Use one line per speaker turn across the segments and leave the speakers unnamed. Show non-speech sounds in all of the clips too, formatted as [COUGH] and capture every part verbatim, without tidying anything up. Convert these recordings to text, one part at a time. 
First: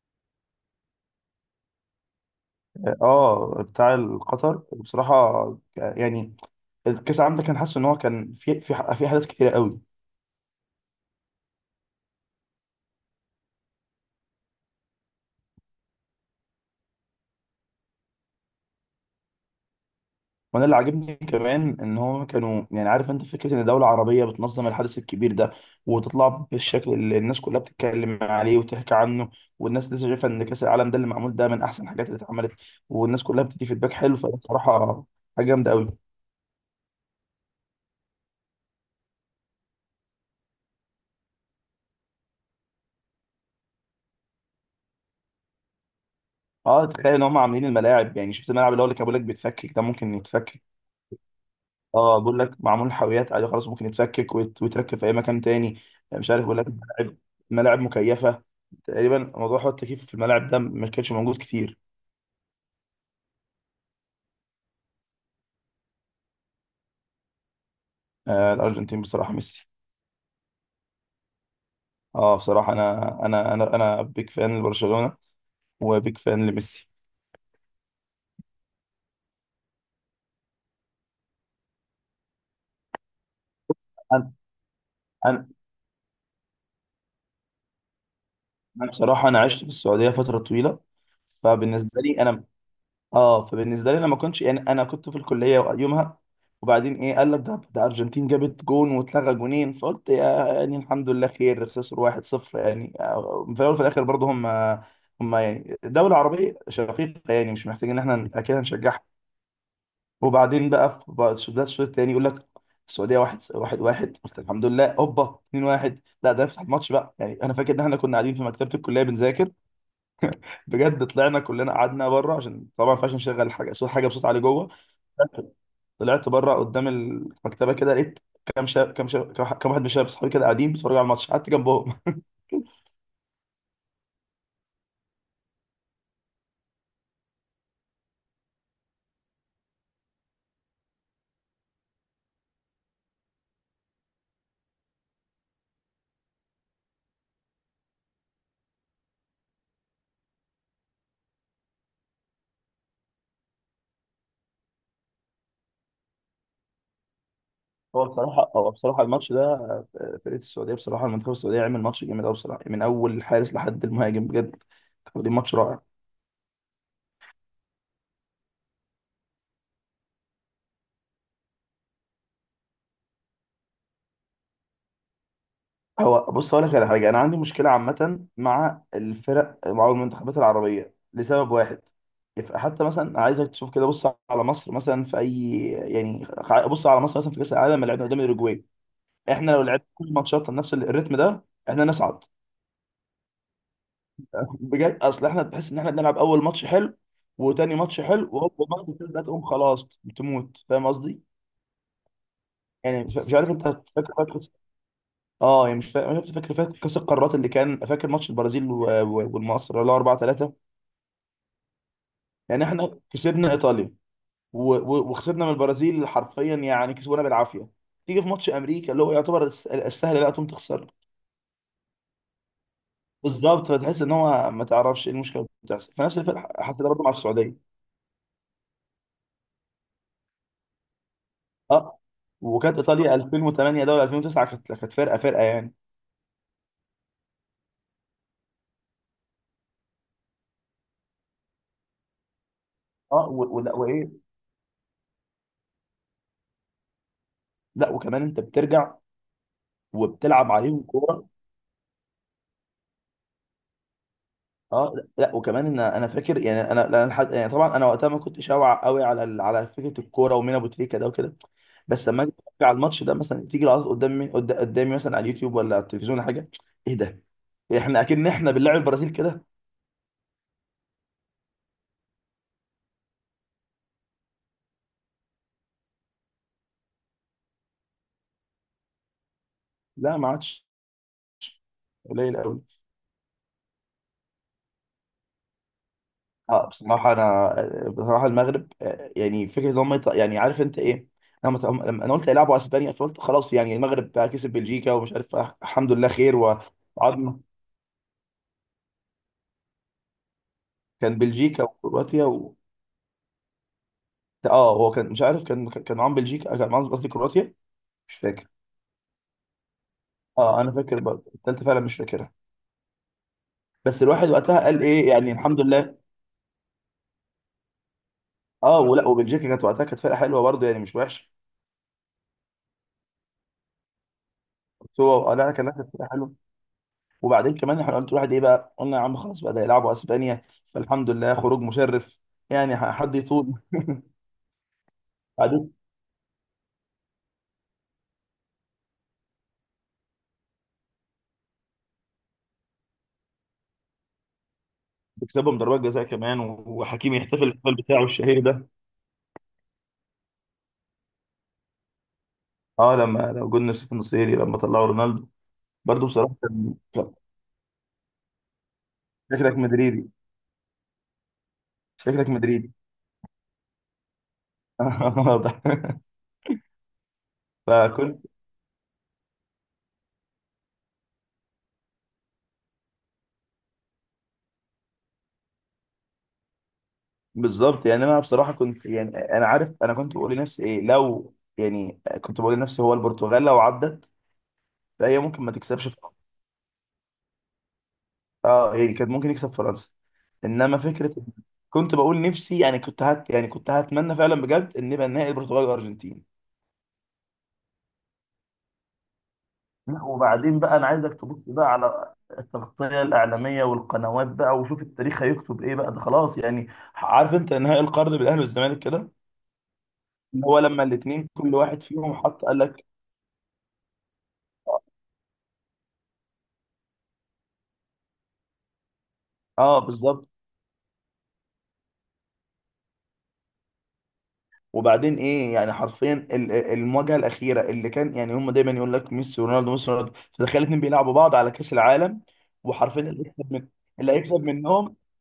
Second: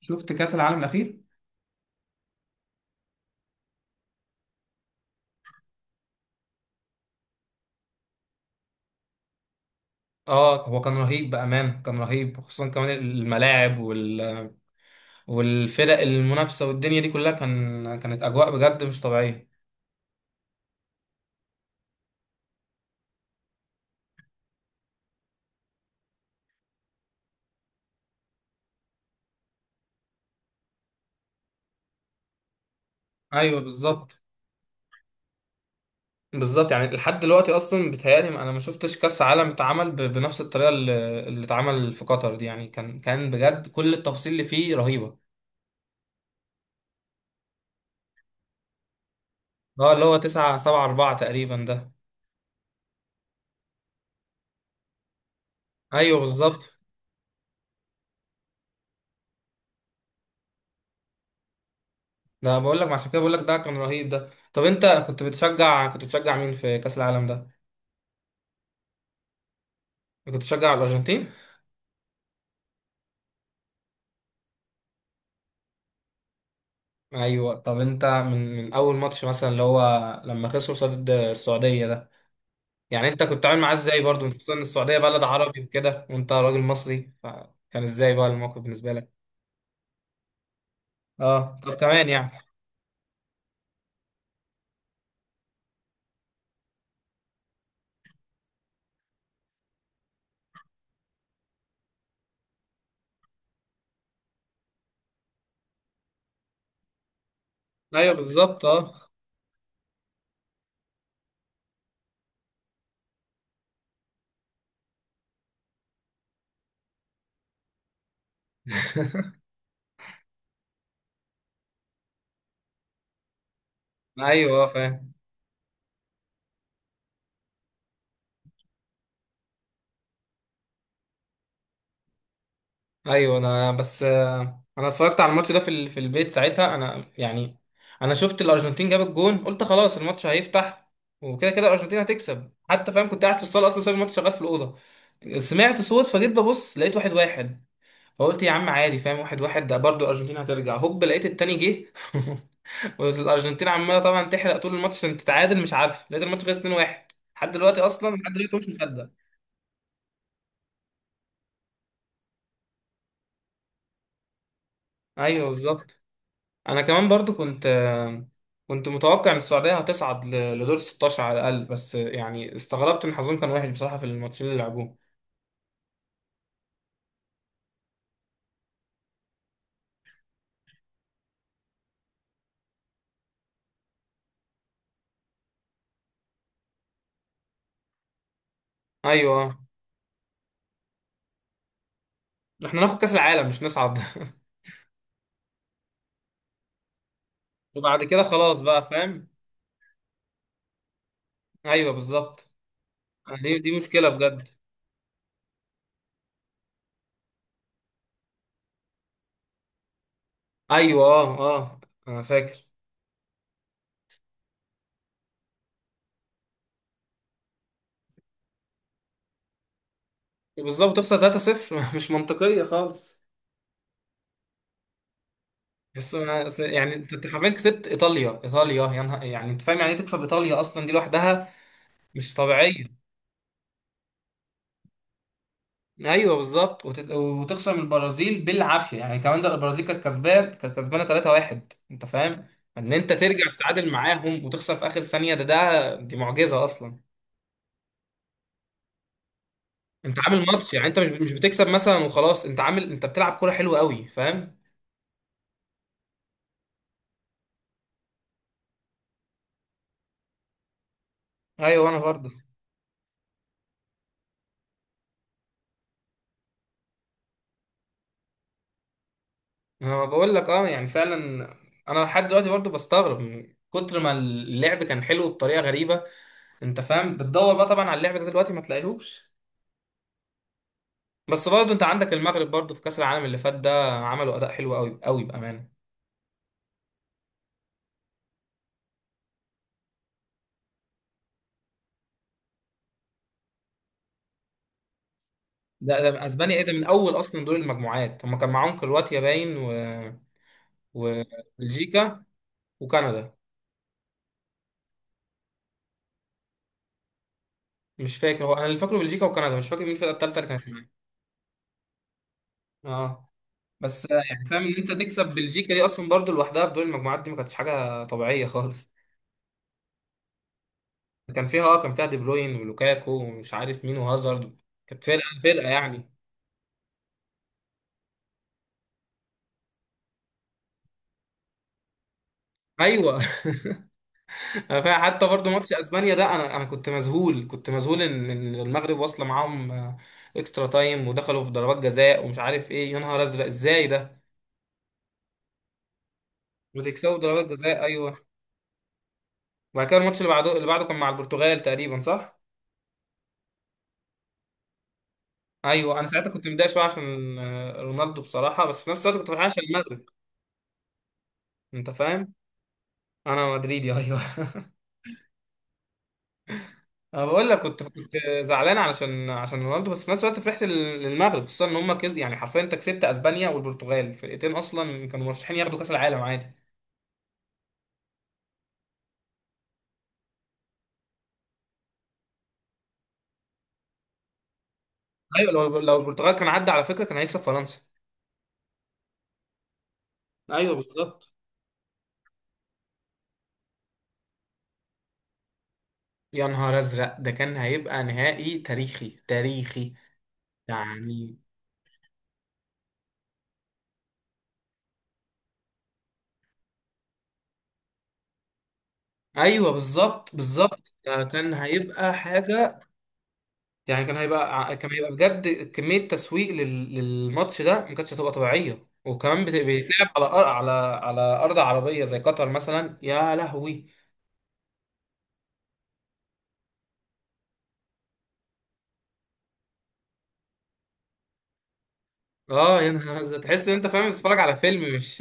شفت كأس العالم الأخير؟
اه، بتاع القطر بصراحه. يعني الكاس العالم ده، كان حاسس ان هو كان في في في احداث كتيره قوي.
اه، هو كان رهيب بأمان، كان رهيب خصوصا كمان الملاعب وال... والفرق المنافسة والدنيا دي كلها كان كانت أجواء بجد مش طبيعية.
وانا اللي عاجبني كمان ان هم كانوا، يعني عارف انت فكره ان دوله عربيه بتنظم الحدث الكبير ده، وتطلع بالشكل اللي الناس كلها بتتكلم عليه وتحكي عنه. والناس لسه شايفه ان كاس العالم ده اللي معمول ده من احسن الحاجات اللي اتعملت، والناس كلها
ايوه،
بتدي فيدباك حلو.
بالظبط.
فبصراحه حاجه جامده قوي.
بالظبط، يعني لحد دلوقتي اصلا بيتهيألي انا ما شفتش كاس عالم اتعمل ب- بنفس الطريقه اللي اللي اتعمل في قطر دي، يعني كان كان بجد كل التفاصيل اللي فيه رهيبه.
اه، تخيل ان هم عاملين الملاعب. يعني شفت الملعب اللي هو اللي كان بيقول لك بيتفكك ده
اه، اللي
ممكن
هو 9
يتفكك.
7 4 تقريبا ده.
اه، بقول لك معمول حاويات، عادي خلاص ممكن يتفكك ويت- ويتركب في اي مكان تاني. آه،
ايوه،
مش عارف بقول لك
بالظبط.
ملاعب، ملاعب مكيفه. تقريبا موضوع حوار التكييف في الملاعب ده ما كانش موجود كتير.
ده بقول لك عشان كده، بقول لك ده كان رهيب ده. طب انت كنت بتشجع كنت بتشجع مين في كاس العالم ده؟
آه، الارجنتين بصراحه، ميسي.
كنت بتشجع الأرجنتين؟
اه، بصراحه انا انا انا انا بيك فان لبرشلونه، وبيك فان لميسي.
أيوة. طب أنت من من أول ماتش مثلا اللي هو لما خسروا قصاد السعودية ده، يعني أنت كنت عامل معاه إزاي برضه،
انا
خصوصا إن السعودية بلد
انا
عربي وكده وأنت راجل مصري، فكان إزاي بقى الموقف
أنا
بالنسبة لك؟
بصراحه انا عشت في السعوديه فتره طويله.
أه، طب
فبالنسبه
كمان
لي
يعني.
انا، اه، فبالنسبه لي انا ما كنتش، يعني انا كنت في الكليه يومها. وبعدين، ايه؟ قال لك ده، ده ارجنتين جابت جون واتلغى جونين، فقلت يا، يعني الحمد لله خير، خسر واحد صفر. يعني آه، في الاول وفي الاخر برضه هم هم يعني دوله عربيه شقيقه، يعني مش محتاجين ان
أيوة
احنا اكيد
بالظبط أه.
هنشجعها. وبعدين بقى، في بقى الش- ده الشوط الثاني، يقول لك السعوديه واحد واحد واحد، قلت الحمد لله، هوبا اتنين واحد. لا، ده يفتح الماتش بقى. يعني انا فاكر ان احنا كنا قاعدين في مكتبه الكليه بنذاكر. بجد طلعنا كلنا، قعدنا بره، عشان طبعا ما ينفعش نشغل حاجه صوت، حاجه بصوت عالي
أيوة، آه،
جوه.
فاهم.
طلعت بره قدام المكتبه كده، لقيت كام شاب كام شاب كام واحد من شباب صحابي كده قاعدين بيتفرجوا على الماتش، قعدت جنبهم.
ايوه، انا بس آه، انا اتفرجت على الماتش ده في ال- في البيت ساعتها، انا يعني انا شفت الارجنتين جاب الجون، قلت خلاص الماتش هيفتح وكده كده الارجنتين هتكسب، حتى فاهم كنت قاعد في الصاله اصلا سايب الماتش شغال في الاوضه. سمعت صوت فجيت ببص، لقيت واحد واحد، فقلت يا عم عادي فاهم، واحد واحد ده برضه الارجنتين هترجع، هوب لقيت التاني جه. [LAUGHS] والارجنتين عماله طبعا تحرق طول الماتش عشان تتعادل، مش عارف، لقيت الماتش خلص اتنين واحد. لحد دلوقتي
[LAUGHS] هو
اصلا، لحد
بصراحه
دلوقتي مش
هو بصراحه
مصدق.
الماتش ده آه، فرقه السعوديه بصراحه، المنتخب السعوديه عمل ماتش جامد قوي بصراحه، من اول الحارس لحد المهاجم بجد. كان دي
ايوه،
ماتش رائع.
بالظبط. انا كمان برضو كنت كنت متوقع ان السعوديه هتصعد ل- لدور ستاشر على الاقل، بس يعني استغربت ان حظهم كان وحش بصراحه في الماتشين اللي لعبوه.
هو بص، اقول لك على حاجه. انا عندي مشكله عامه مع الفرق، مع المنتخبات العربيه لسبب واحد. يف- حتى مثلا عايزك تشوف كده، بص على مصر مثلا في اي، يعني خ- بص على مصر مثلا في كاس العالم اللي لعبنا قدام اوروجواي. احنا
ايوه.
لو لعبنا كل ماتشاتنا بنفس الريتم ده، احنا نصعد.
احنا ناخد كاس العالم مش نصعد.
[LAUGHS] بجد اصل احنا بتحس ان احنا بنلعب اول ماتش حلو،
[LAUGHS]
وتاني ماتش
وبعد كده
حلو، وهوب
خلاص بقى
الماتش التالت ده
فاهم.
تقوم خلاص بتموت. فاهم قصدي؟
ايوه، بالظبط.
يعني مش مش عارف
دي
انت.
دي
فاكر
مشكله
فاكر
بجد.
اه، يعني مش فاكر. شفت، فاكر فاكر كاس القارات اللي كان، فاكر ماتش البرازيل و- و- والمصر اللي هو اربعه تلاته؟
ايوه، اه، اه، انا
يعني
فاكر.
احنا كسبنا ايطاليا، و- و- وخسرنا من البرازيل حرفيا، يعني كسبونا بالعافيه. تيجي في ماتش امريكا اللي هو يعتبر الس- السهل، لا تقوم تخسر.
بالظبط، تخسر تلاته صفر. [LAUGHS] مش منطقيه خالص.
بالظبط، فتحس ان هو ما تعرفش ايه المشكله اللي بتحصل.
بس
فنفس
أنا-
الفرق
أصل
حصل ده
يعني
برضه مع
انت أنت حرفيا
السعوديه.
كسبت ايطاليا ايطاليا يا نهار، يعني انت فاهم يعني إيه تكسب ايطاليا اصلا دي لوحدها.
اه،
مش
وكانت
طبيعيه.
ايطاليا ألفين وتمانيه ده ولا ألفين وتسعه، كانت كانت فرقه فرقه يعني.
ايوه بالظبط. وت- وتخسر من البرازيل بالعافيه يعني. كمان ده البرازيل كانت كسبان كانت كسبانه ثلاثة واحد. انت فاهم ان انت
اه،
ترجع
و- ولا
تتعادل
وايه.
معاهم وتخسر في اخر ثانيه، ده ده دي معجزه اصلا.
لا وكمان انت بترجع
انت عامل
وبتلعب
ماتش
عليهم
يعني، انت مش
كوره.
مش بتكسب مثلا وخلاص، انت عامل انت بتلعب كوره حلوه قوي فاهم.
اه، لا لا، وكمان ان انا فاكر، يعني انا لا، أنا لحد- يعني طبعا انا وقتها ما كنتش اوعى قوي على ال- على فكره الكوره، ومين ابو تريكه ده وكده.
ايوه انا
بس لما
برضه.
اجي أتفرج على الماتش ده مثلا، تيجي العظ قدامي، قد- قدامي مثلا على اليوتيوب ولا على التلفزيون ولا حاجه. ايه ده؟ احنا اكن احنا بنلعب البرازيل كده.
انا بقول لك اه يعني فعلا. انا لحد دلوقتي برضه بستغرب من كتر ما اللعب كان حلو بطريقه غريبه. انت فاهم، بتدور بقى طبعا على اللعب ده دلوقتي ما تلاقيهوش.
لا، ما عادش.
بس برضه انت عندك
قليل
المغرب
قوي.
برضه في كاس العالم اللي فات ده، عملوا اداء حلو قوي قوي بامانه.
اه، بصراحة أنا، بصراحة المغرب آه، يعني فكرة إن هم يط- يعني عارف أنت إيه؟ لما ت- لما أنا قلت هيلعبوا أسبانيا، فقلت خلاص يعني المغرب بقى كسب بلجيكا ومش عارف. آه، الحمد
ده
لله
ده
خير
اسبانيا
و-
ايه ده؟ من اول
وعظمة.
اصلا دور المجموعات هم كان معاهم كرواتيا باين و...
كان بلجيكا
وبلجيكا
وكرواتيا و...
وكندا.
آه، هو كان مش عارف، كان كان معاهم بلجيكا آه، كان معاهم قصدي كرواتيا. مش
مش فاكر،
فاكر.
هو انا اللي فاكره بلجيكا وكندا، مش فاكر مين الفرقه الثالثه اللي
آه،
كانت
أنا
معاهم.
فاكر برضه، التالتة فعلا مش فاكرها.
اه.
بس
بس آه،
الواحد
يعني
وقتها
فاهم ان
قال
انت
إيه،
تكسب
يعني الحمد
بلجيكا دي
لله.
اصلا برضه لوحدها في دور المجموعات دي، ما كانتش حاجه طبيعيه
آه،
خالص.
ولا وبلجيكا كانت وقتها، كانت فرقة حلوة برضه، يعني مش وحشة.
كان فيها اه كان فيها دي بروين ولوكاكو ومش عارف مين وهازارد.
بس
كانت
هو آه،
فرقه،
لا كان،
فرقه
لا، كانت فرقة
يعني.
حلوة. وبعدين كمان احنا قلت واحد ايه بقى؟ قلنا يا عم خلاص بقى، ده يلعبوا اسبانيا. فالحمد لله خروج مشرف، يعني ح- حد
ايوه. [LAUGHS]
يطول.
انا فا- حتى برضو
بعدين
ماتش اسبانيا ده انا انا كنت مذهول، كنت مذهول ان إن المغرب واصله معاهم آه، اكسترا تايم ودخلوا في ضربات جزاء، ومش عارف ايه، يا نهار ازرق ازاي ده.
بيكسبهم ضربات جزاء كمان، و-
وتكسبوا
وحكيمي
ضربات
يحتفل بالفعل
جزاء،
بتاعه
ايوه.
الشهير ده.
وبعد كده الماتش اللي بعده اللي بعده كان مع البرتغال تقريبا، صح؟
اه، لما لو جولنا في النصيري لما طلعوا رونالدو.
ايوه. انا
برضو
ساعتها
بصراحه
كنت متضايق
كان
شويه
كان-
عشان آه، رونالدو بصراحه، بس في نفس الوقت كنت فرحان
شكلك
عشان المغرب.
مدريدي.
انت
شكلك
فاهم،
مدريدي.
انا مدريدي ايوه.
[LAUGHS] واضح.
انا بقول لك كنت كنت
فكنت.
زعلان علشان عشان رونالدو، بس في نفس الوقت فرحت لل- للمغرب خصوصا ان هم كز... يعني حرفيا انت كسبت اسبانيا والبرتغال، فرقتين اصلا كانوا مرشحين ياخدوا كاس العالم عادي.
بالظبط، يعني انا بصراحه كنت، يعني انا عارف، انا كنت بقول لنفسي ايه لو، يعني كنت بقول لنفسي هو البرتغال لو عدت، فهي ممكن ما
ايوه، لو
تكسبش.
لو البرتغال كان عدى على فكره كان هيكسب فرنسا.
اه، يعني كان ممكن يكسب فرنسا.
ايوه
انما فكره
بالظبط.
إن-. كنت بقول نفسي، يعني كنت هت، يعني كنت هتمنى فعلا بجد ان يبقى النهائي البرتغال والارجنتين.
يا نهار ازرق، ده كان هيبقى نهائي تاريخي، تاريخي
لا، وبعدين بقى، انا عايزك
يعني.
تبص بقى على التغطيه الاعلاميه والقنوات بقى، وشوف التاريخ هيكتب ايه بقى، ده خلاص يعني. عارف انت نهائي القرن بالاهلي والزمالك كده،
ايوه بالظبط،
اللي هو لما
بالظبط، ده
الاثنين
كان
كل واحد
هيبقى
فيهم حط قال
حاجه
لك.
يعني. كان هيبقى ع- كان هيبقى بجد كمية تسويق لل- للماتش ده ما كانتش هتبقى طبيعية، وكمان بت-
اه،
بيتلعب على
بالظبط.
أر- على على أرض عربية زي قطر مثلا يا لهوي.
وبعدين ايه يعني، حرفيا ال- ال- المواجهه الاخيره اللي كان، يعني هم دايما يقول لك ميسي ورونالدو، ميسي ورونالدو. فتخيل اتنين بيلعبوا بعض على كاس العالم.
اه، يا
وحرفيا
نهار
اللي
أزرق.
هيكسب
تحس
من،
إن أنت فاهم
اللي
بتتفرج
هيكسب
على فيلم
منهم،
مش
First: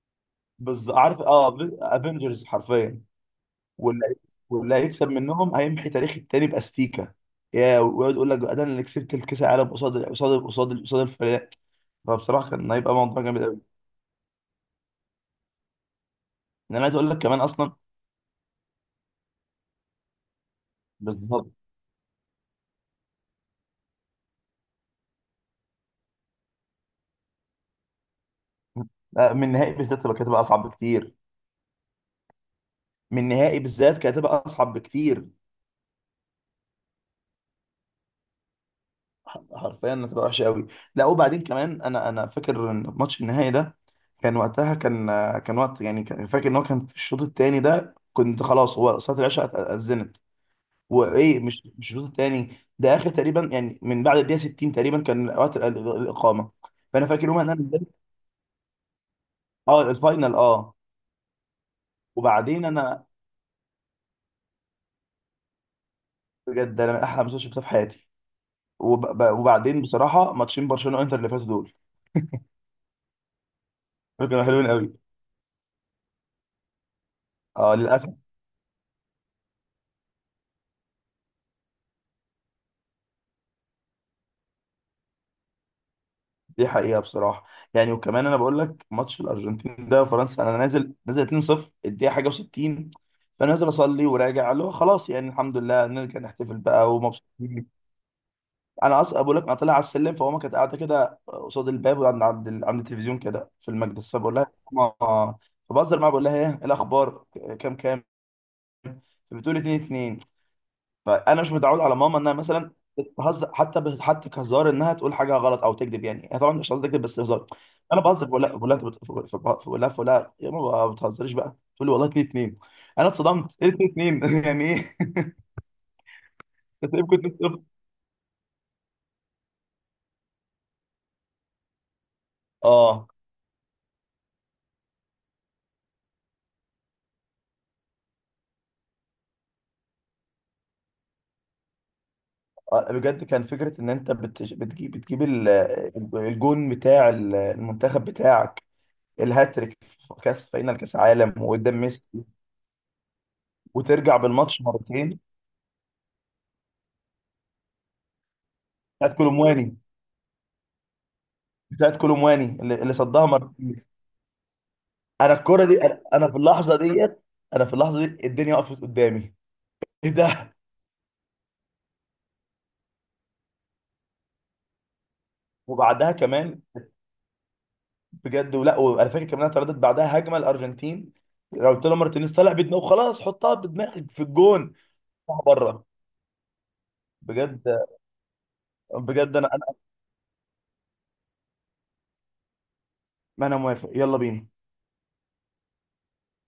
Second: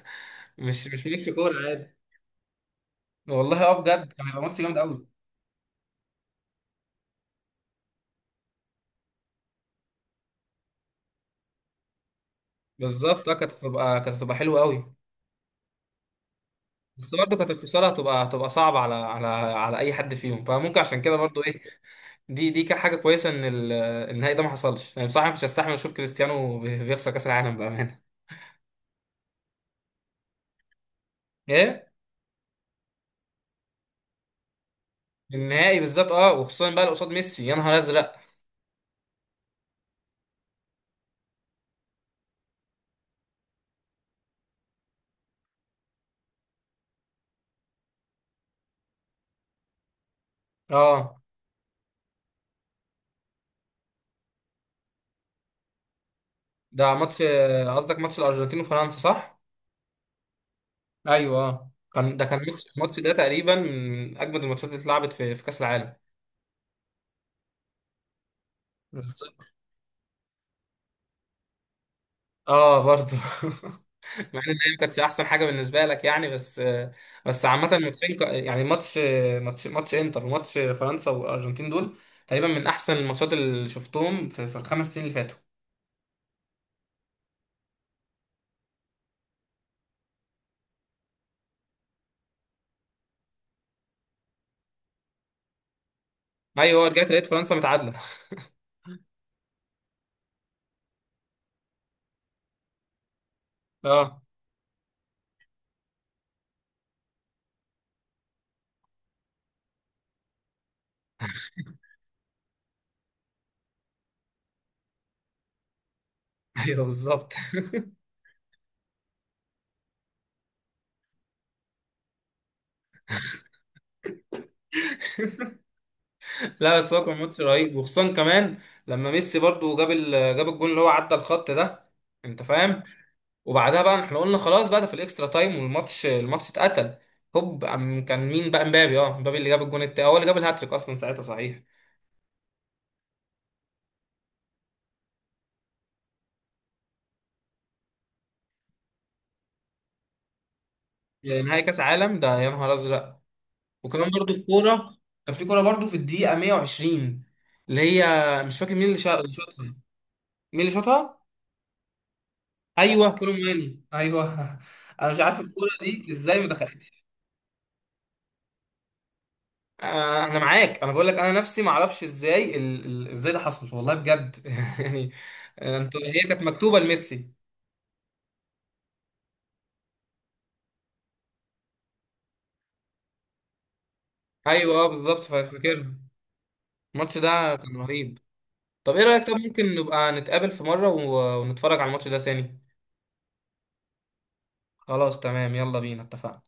[LAUGHS] مش
بز...
مش
عارف
ماتش
اه،
كورة عادي.
افنجرز حرفيا.
والله اه
واللي
بجد
هي-.
كان هيبقى ماتش
واللي
جامد قوي.
هيكسب منهم هيمحي تاريخ التاني باستيكا، يا، ويقعد يقول لك بقى ده انا اللي كسبت الكاس العالم قصاد قصاد قصاد قصاد الفريق. فبصراحه كان هيبقى موضوع
بالظبط اه،
جامد
كانت
قوي.
هتبقى كانت هتبقى حلوة قوي.
انا عايز اقول
بس
لك
برضه
كمان
كانت
اصلا.
الفصال هتبقى هتبقى صعبة على على على أي حد فيهم، فممكن عشان كده برضه
بالظبط.
إيه. دي دي كانت حاجة كويسة إن ال- النهائي ده ما حصلش، يعني بصراحة مش هستحمل أشوف كريستيانو بي- بيخسر كأس العالم بأمانة.
لا، من النهائي بالذات تبقى، كانت هتبقى اصعب بكتير.
إيه؟
من النهائي بالذات كانت هتبقى اصعب بكتير.
النهائي بالذات أه، وخصوصا بقى اللي قصاد ميسي يا نهار أزرق.
حرفيا هتبقى وحشه قوي. لا، وبعدين كمان، انا انا فاكر ان ماتش النهائي ده، كان وقتها كان، كان وقت يعني، كان- فاكر ان هو كان في الشوط الثاني ده، كنت خلاص، هو صلاه العشاء اذنت.
أه.
وايه، مش مش الشوط الثاني ده اخر تقريبا، يعني من بعد الدقيقه ستين تقريبا كان وقت ال- ال- الاقامه.
ده
فانا
ماتش
فاكر يومها ان انا نزلت.
قصدك ماتش الأرجنتين وفرنسا صح؟
اه، الفاينل اه.
أيوه أه، كان ده كان
وبعدين
ماتش الماتش
انا،
ده تقريبا من أجمد الماتشات اللي اتلعبت في في كأس العالم.
بجد انا من احلى ماتشات شفتها في حياتي. وب-
بالظبط.
ب- وبعدين بصراحه ماتشين برشلونه وانتر اللي فاتوا دول،
أه برضه. [LAUGHS]
دول
مع
كانوا
ان
حلوين
الاياب
قوي.
كانتش احسن حاجه بالنسبه لك يعني بس بس عامه
اه، للاسف.
الماتشين ك- يعني ماتش ماتش ماتش انتر وماتش فرنسا والارجنتين دول تقريبا من احسن الماتشات اللي شفتهم في, في الخمس سنين اللي فاتوا.
دي حقيقة بصراحة. يعني وكمان انا بقول لك ماتش الارجنتين ده فرنسا، انا نازل، نازل اتنين صفر الدقيقة حاجة و60. فنازل اصلي وراجع، اللي هو خلاص يعني الحمد لله نرجع نحتفل
ايوه،
بقى
رجعت لقيت فرنسا
ومبسوطين.
متعادله.
انا اصلا بقول لك، انا طالع على السلم، فماما كانت قاعدة كده قصاد الباب عند عند ال- عند التلفزيون كده في المجلس.
اه،
فبقول لها ماما. فبهزر معاها بقول لها ايه، إيه الاخبار؟ كام كام؟ فبتقول اتنين اتنين. فانا مش متعود على ماما انها مثلا بتهزر، حتى ب، حتى كهزار، انها تقول حاجه غلط او تكذب. يعني هي طبعا مش
ايوه
قصدي تكذب، بس
بالظبط.
هزار.
[LAUGHS]
انا بهزر بقول لها بقول لها انت بت- ف- ف- بقول لها، بقول لها يا ماما ما بتهزريش بقى، تقول لي والله اتنين اتنين. انا اتصدمت، ايه اتنين؟ اتنين؟ [LAUGHS] يعني ايه؟
لا،
[LAUGHS]
بس
انت
هو كان
يمكن
ماتش
تكسب.
رهيب، وخصوصا كمان لما ميسي برضو جاب ال... جاب الجون اللي هو عدى الخط ده. انت فاهم،
اه،
وبعدها بقى احنا قلنا خلاص بقى ده في الاكسترا تايم، والماتش الماتش اتقتل. هوب أم- كان مين بقى امبابي اه امبابي اللي جاب الجون التاني هو اللي جاب الهاتريك اصلا ساعتها، صحيح؟
آه، بجد كان فكره ان انت بتج- بتجيب بتجيب ال- الجون بتاع ال- المنتخب بتاعك، الهاتريك في كاس فاينل كاس عالم
يعني نهائي كاس
وقدام ميسي،
عالم ده يا نهار ازرق. وكمان
وترجع
برضو
بالماتش
الكوره،
مرتين.
كان في كوره برضو في الدقيقه مائة وعشرين اللي هي مش فاكر مين اللي
بتاعت
شا- اللي شاطها.
كولومواني
مين اللي شاطها؟
بتاعت كولومواني اللي, اللي
ايوه
صدها
كولو مواني،
مرتين.
ايوه. [LAUGHS] انا مش
انا
عارف
الكرة
الكوره
دي انا،
دي
أنا في
ازاي ما
اللحظة
دخلتش.
ديت، انا في اللحظة دي الدنيا وقفت قدامي. ايه
آه، انا
ده؟
معاك. انا بقول لك انا نفسي ما اعرفش ازاي ال... ال... ازاي ده حصل والله بجد. [LAUGHS] يعني آه، انت
وبعدها
هي كانت
كمان،
مكتوبه لميسي.
بجد ولا، وانا فاكر كمان انا اترددت بعدها، هجمة الارجنتين، راوتيلو مارتينيز طالع بدماغه، خلاص حطها بدماغك في الجون،
ايوه اه بالظبط،
طلع
فا-
بره.
فاكرها. الماتش ده
بجد
كان رهيب. طب ايه رايك، طب
بجد انا انا
ممكن نبقى نتقابل في مره و... ونتفرج على الماتش ده ثاني؟
ما انا موافق، يلا بينا.
خلاص تمام، يلا بينا اتفقنا.